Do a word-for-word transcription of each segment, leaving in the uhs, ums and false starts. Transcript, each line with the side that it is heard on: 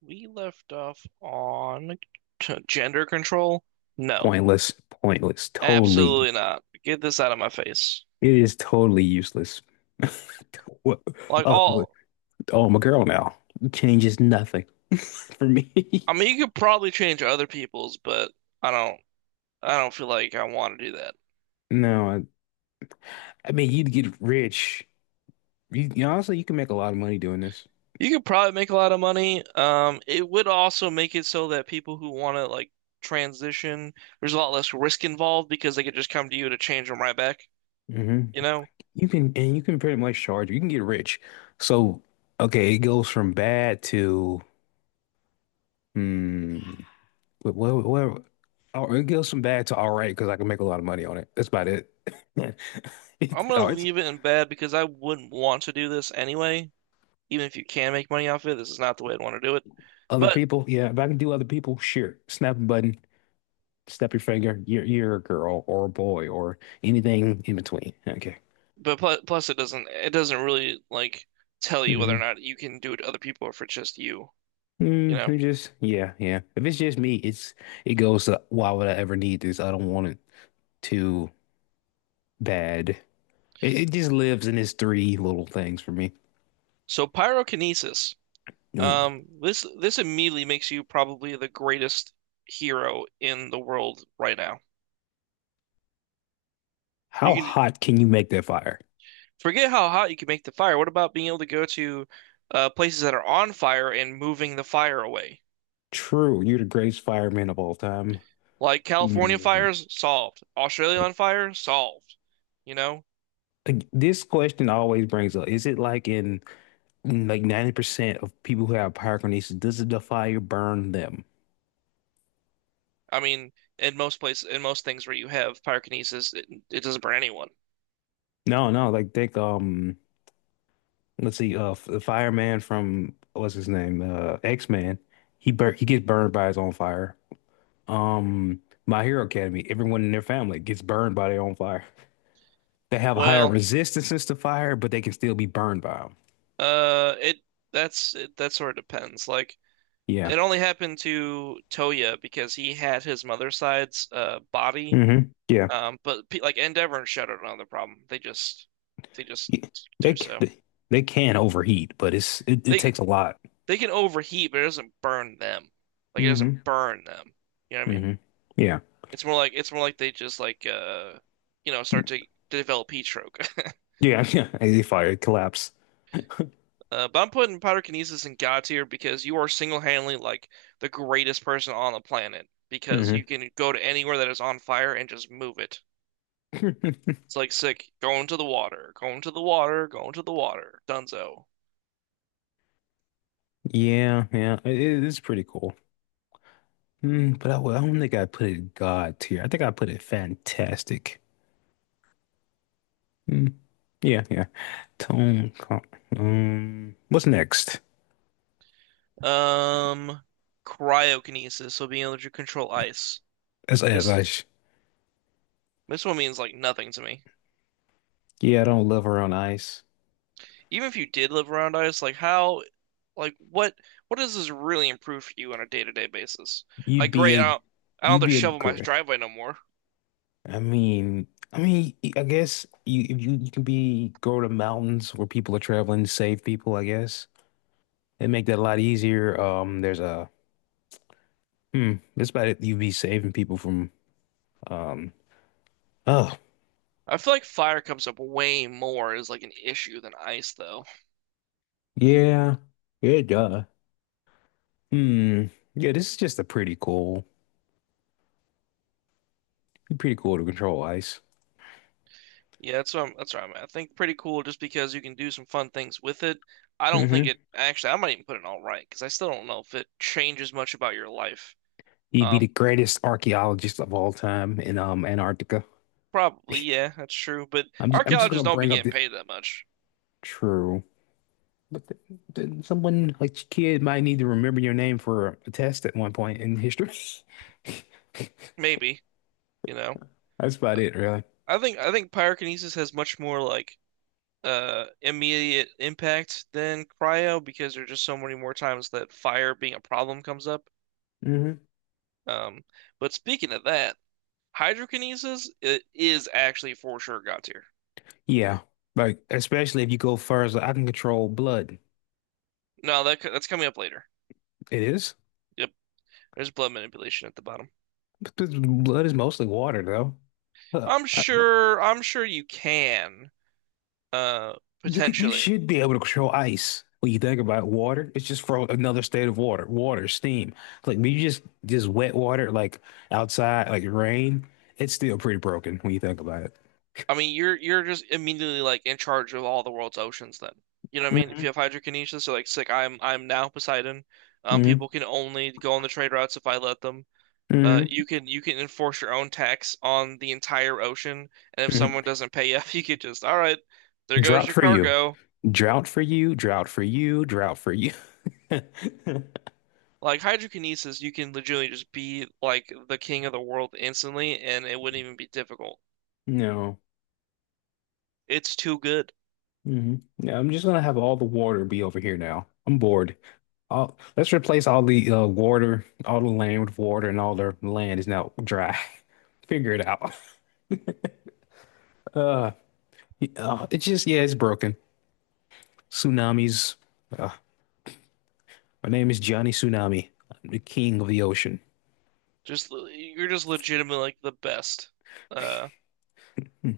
right: We left off on t- gender control? No,
left: Pointless, pointless, totally.
right: absolutely not. Get this out of my face.
left: It is totally useless. What?
right: Like
left: Oh,
right: all,
left: oh, I'm a girl now. It changes nothing for me.
right: I mean, you could probably change other people's, but I don't, I don't feel like I want to do that.
left: No, I, I mean you'd get rich. You, you honestly, you can make a lot of money doing this.
right: You could probably make a lot of money. Um, it would also make it so that people who want to like transition, there's a lot less risk involved because they could just come to you to change them right back.
left: hmm
right: You know,
left: You can, and you can pretty much charge. You can get rich. So, okay, it goes from bad to hmm. What? What? What- oh, it goes from bad to all right because I can make a lot of money on it. That's about it. It's,
right: I'm gonna
left: oh, it's
right: leave it in bad because I wouldn't want to do this anyway. Even if you can make money off it, this is not the way I'd want to do it.
left: Other
right: But
left: people, yeah. If I can do other people, sure. Snap a button, snap your finger. You're you're a girl or a boy or anything in between. Okay.
right: but plus, plus it doesn't it doesn't really like tell you whether
left: Mm-hmm.
right: or not you can do it to other people or if it's just you, you
left: Mm,
right: know.
left: it just yeah, yeah. If it's just me, it's it goes to why would I ever need this? I don't want it too bad. It, it just lives in its three little things for me.
right: So pyrokinesis.
left: Mm.
right: Um, this this immediately makes you probably the greatest hero in the world right now. You
left: How
right: can
left: hot can you make that fire?
right: forget how hot you can make the fire. What about being able to go to uh, places that are on fire and moving the fire away?
left: True, you're the greatest fireman of all time.
right: Like California
left: Mm.
right: fires, solved. Australia
left: Yeah.
right: on fire, solved. You know,
left: Like, This question always brings up, is it like in And, like ninety percent of people who have pyrokinesis, does the fire burn them?
right: I mean, in most places, in most things where you have pyrokinesis, it, it doesn't burn anyone.
left: No, no, like think um let's see, uh the fireman from what's his name? Uh X-Man. He bur he gets burned by his own fire. Um My Hero Academy, everyone in their family gets burned by their own fire. They have higher
right: Well,
left: resistances to fire, but they can still be burned by them.
right: uh, it that's it, that sort of depends. Like,
left: Yeah.
right: it only happened to Toya because he had his mother's side's uh body.
left: hmm Yeah.
right: Um, but pe- like Endeavor and Shudder don't have the problem. They just they just
left: Y- They
right: do
left: c-
right: so.
left: they they can overheat, but it's it, it
right: They
left: takes a lot.
right: they can overheat, but it doesn't burn them. Like it doesn't
left: Mm-hmm.
right: burn them. You know what I mean?
left: hmm Yeah.
right: It's more like it's more like they just like uh you know start to develop heat stroke.
left: Yeah, yeah. Fire collapse.
right: Uh, but I'm putting Pyrokinesis in God tier because you are single-handedly like the greatest person on the planet because you
left: hmm
right: can go to anywhere that is on fire and just move it. It's like sick. Going to the water, going to the water, going to the water. Dunzo.
left: Yeah, yeah, it it is pretty cool. Mm, but I, w- I don't think I put it God tier. I think I put it fantastic. Mm, yeah, yeah. Tone. co- Um, what's next?
right: Um, Cryokinesis, so being able to control ice.
left: As as
right: This
left: ice.
right: this one means like nothing to me.
left: Yeah, I don't love her on ice.
right: Even if you did live around ice, like how, like what what does this really improve for you on a day-to-day basis? Like
left: You'd be
right: great, I
left: a,
right: don't, I don't
left: you'd
right: have to
left: be a
right: shovel my
left: girl.
right: driveway no more.
left: I mean, I mean, I guess you if you you can be go to mountains where people are traveling, save people. I guess and make that a lot easier. Um, there's a hmm. That's about it. You'd be saving people from. Um, oh,
right: I feel like fire comes up way more as like an issue than ice, though.
left: yeah, yeah, duh. Hmm. Yeah, this is just a pretty cool, pretty cool to control ice.
right: Yeah, that's what I'm, that's what I'm at. I think pretty cool just because you can do some fun things with it. I don't think
left: hmm
right: it actually. I might even put it all right because I still don't know if it changes much about your life.
left: He'd be
right: Um,
left: the greatest archaeologist of all time in um Antarctica.
right: Probably yeah, that's true. But
left: I'm just, I'm just
right: archaeologists
left: gonna
right: don't be
left: bring up
right: getting
left: the
right: paid that much.
left: true, but th th someone like your kid might need to remember your name for a test at one point in history.
right: Maybe you know.
left: That's about it, really.
right: I think I think pyrokinesis has much more like uh immediate impact than cryo because there's just so many more times that fire being a problem comes up.
left: hmm
right: Um, but speaking of that. Hydrokinesis i- is actually for sure God tier.
left: Yeah, like especially if you go further, I can control blood.
right: No, that that's coming up later.
left: It is.
right: Yep, there's blood manipulation at the bottom.
left: But the blood is mostly water, though. Uh,
right: I'm
left: I-
right: sure. I'm sure you can. Uh,
left: you could, you
right: potentially.
left: should be able to control ice. When you think about water, it's just for another state of water, water, steam. Like when you just just wet water, like outside, like rain. It's still pretty broken when you think about it.
right: I mean, you're you're just immediately like in charge of all the world's oceans. Then you know what I mean. If you have
left: hmm
right: hydrokinesis, so like, it's like I'm I'm now Poseidon. Um, people
left: hmm
right: can only go on the trade routes if I let them. Uh,
left: hmm
right: you can you can enforce your own tax on the entire ocean, and if someone
left: hmm
right: doesn't pay up, you could just all right, there goes
left: Drought
right: your
left: for you,
right: cargo.
left: drought for you, drought for you, drought for you.
right: Like hydrokinesis, you can legitimately just be like the king of the world instantly, and it wouldn't even be difficult.
left: No.
right: It's too good.
left: hmm Yeah, I'm just gonna have all the water be over here now. I'm bored. All, let's replace all the uh, water, all the land with water, and all the land is now dry. Figure it out. Uh, uh, it's just yeah, it's broken. Tsunamis. Uh, my name is Johnny Tsunami. I'm the king of the ocean.
right: Just le- you're just legitimately like the best. Uh,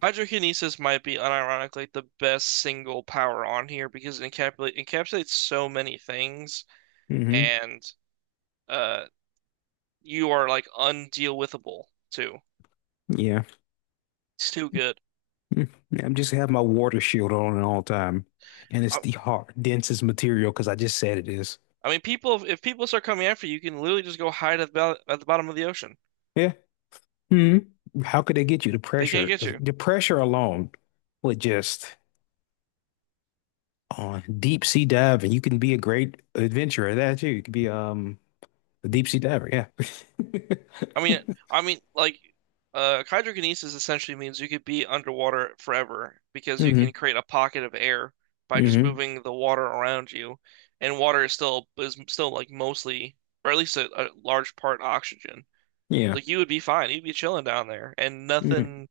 right: Hydrokinesis might be unironically the best single power on here because it encapsulate, encapsulates so many things,
left: hmm
right: and uh, you are like undeal withable too.
left: Yeah.
right: It's too good.
left: Mm. Yeah, I'm just have my water shield on at all time, and it's
right: I,
left: the hard, densest material because I just said it is.
right: I mean, people if people start coming after you, you can literally just go hide at the, bo- at the bottom of the ocean.
left: Yeah. hmm How could they get you the
right: They can't
left: pressure?
right: get
left: 'Cause
right: you.
left: the pressure alone would just. On deep sea dive, and you can be a great adventurer that too. You could be um a deep sea diver, yeah.
right: I mean, I mean, like, uh, hydrokinesis essentially means you could be underwater forever because you
left: hmm
right: can create a pocket of air by just
left: hmm
right: moving the water around you, and water is still is still like mostly, or at least a, a large part oxygen.
left: Yeah.
right: Like you would be fine, you'd be chilling down there, and
left: Mhm.
right: nothing.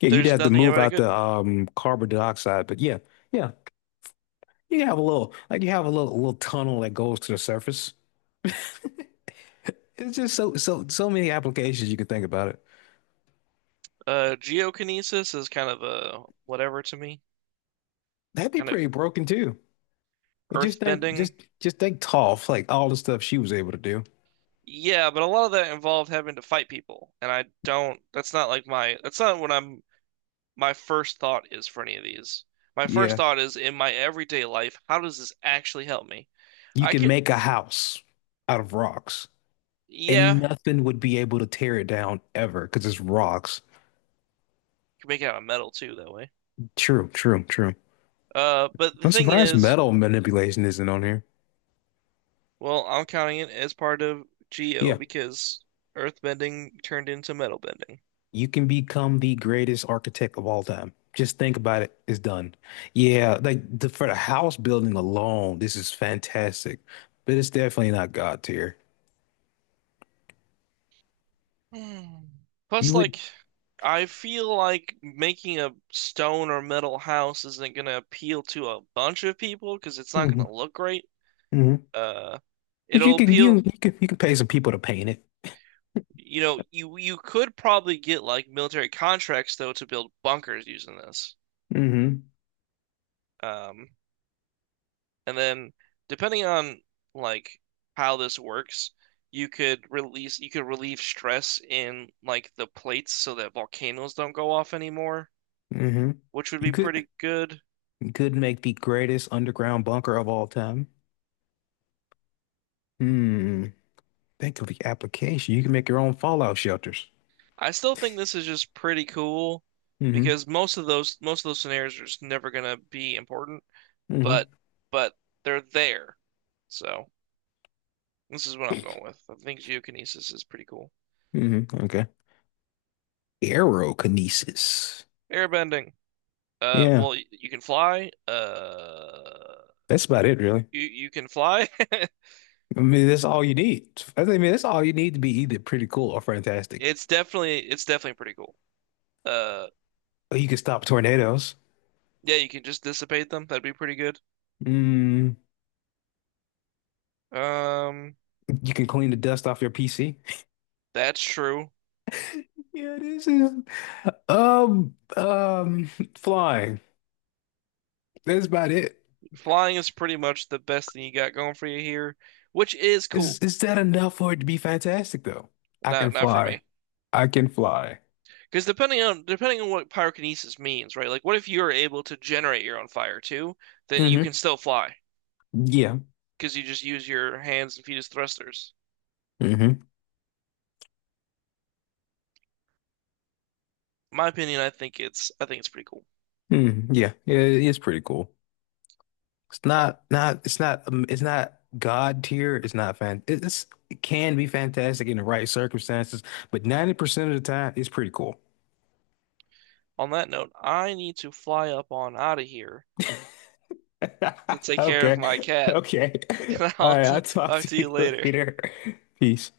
left: Yeah, you'd
right: There's
left: have to
right: nothing
left: move
right: about it
left: out
right: good.
left: the um carbon dioxide, but yeah, yeah. You have a little like you have a little little tunnel that goes to the surface. It's just so so so many applications you could think about it.
right: Uh, geokinesis is kind of a whatever to me,
left: That'd be
right: kind of
left: pretty broken too. Like,
right: earth
left: Just think
right: bending.
left: just just think Toph, like all the stuff she was able to do.
right: Yeah, but a lot of that involved having to fight people, and I don't. That's not like my. That's not what I'm my first thought is for any of these. My first
left: Yeah.
right: thought is in my everyday life, how does this actually help me?
left: You
right: I
left: can
right: could,
left: make a house out of rocks. And
right: yeah,
left: nothing would be able to tear it down ever because it's rocks.
right: could make it out of metal too that way.
left: True, true, true.
right: Uh, but the
left: I'm
right: thing
left: surprised
right: is,
left: metal manipulation isn't on here.
right: Well, I'm counting it as part of Geo
left: Yeah,
right: because Earthbending turned into metal bending.
left: you can become the greatest architect of all time. Just think about it. It's done. Yeah, like the, for the house building alone, this is fantastic. But it's definitely not God tier.
right: Mm. Plus,
left: You would,
right: like, I feel like making a stone or metal house isn't gonna appeal to a bunch of people because it's not
left: hmm
right: gonna look great.
left: hmm
right: Uh,
left: But you
right: It'll
left: can you
right: appeal.
left: you can you can pay some people to paint it.
right: You know, you you could probably get like military contracts though to build bunkers using this.
left: hmm
right: Um, and then depending on like how this works, you could release you could relieve stress in like the plates so that volcanoes don't go off anymore,
left: hmm
right: which would
left: You
right: be
left: could
right: pretty good.
left: you could make the greatest underground bunker of all time. Hmm. Think of the application. You can make your own fallout shelters.
right: I still think this is just pretty cool
left: Mm-hmm.
right: because most of those most of those scenarios are just never gonna be important,
left: Mm-hmm.
right: but but they're there. So this is what I'm going with. I think geokinesis is pretty cool.
left: Mm-hmm. Okay. Aerokinesis.
right: Airbending. Uh,
left: Yeah,
right: well, y- you can fly. Uh,
left: that's about it, really.
right: you you can fly.
left: I mean, that's all you need. I mean, that's all you need to be either pretty cool or fantastic.
right: It's definitely it's definitely pretty cool. Uh,
left: Or you can stop tornadoes.
right: yeah, you can just dissipate them. That'd be pretty good.
left: Mm,
right: Um,
left: you can clean the dust off your P C.
right: that's true.
left: Yeah, this is um um flying. That's about it.
right: Flying is pretty much the best thing you got going for you here, which is
left: Is
right: cool.
left: is that enough for it to be fantastic though? I
right: Not
left: can
right: not for
left: fly.
right: me,
left: I can fly.
right: because depending on depending on what pyrokinesis means, right? Like, what if you're able to generate your own fire too? Then you can
left: Mm-hmm.
right: still fly.
left: Yeah.
right: Because you just use your hands and feet as thrusters.
left: hmm
right: My opinion, I think it's I think it's pretty cool.
left: Mm, yeah, yeah, it is pretty cool. It's not, not, it's not, um, it's not God tier. It's not fan. It- It's, it can be fantastic in the right circumstances, but ninety percent of the time, it's pretty cool.
right: On that note, I need to fly up on out of here to take care of
left: Okay.
right: my cat,
left: Okay.
right: and
left: All
right: I'll
left: right.
right: t
left: I'll talk
right: talk
left: to
right: to you
left: you
right: later.
left: later. Peace.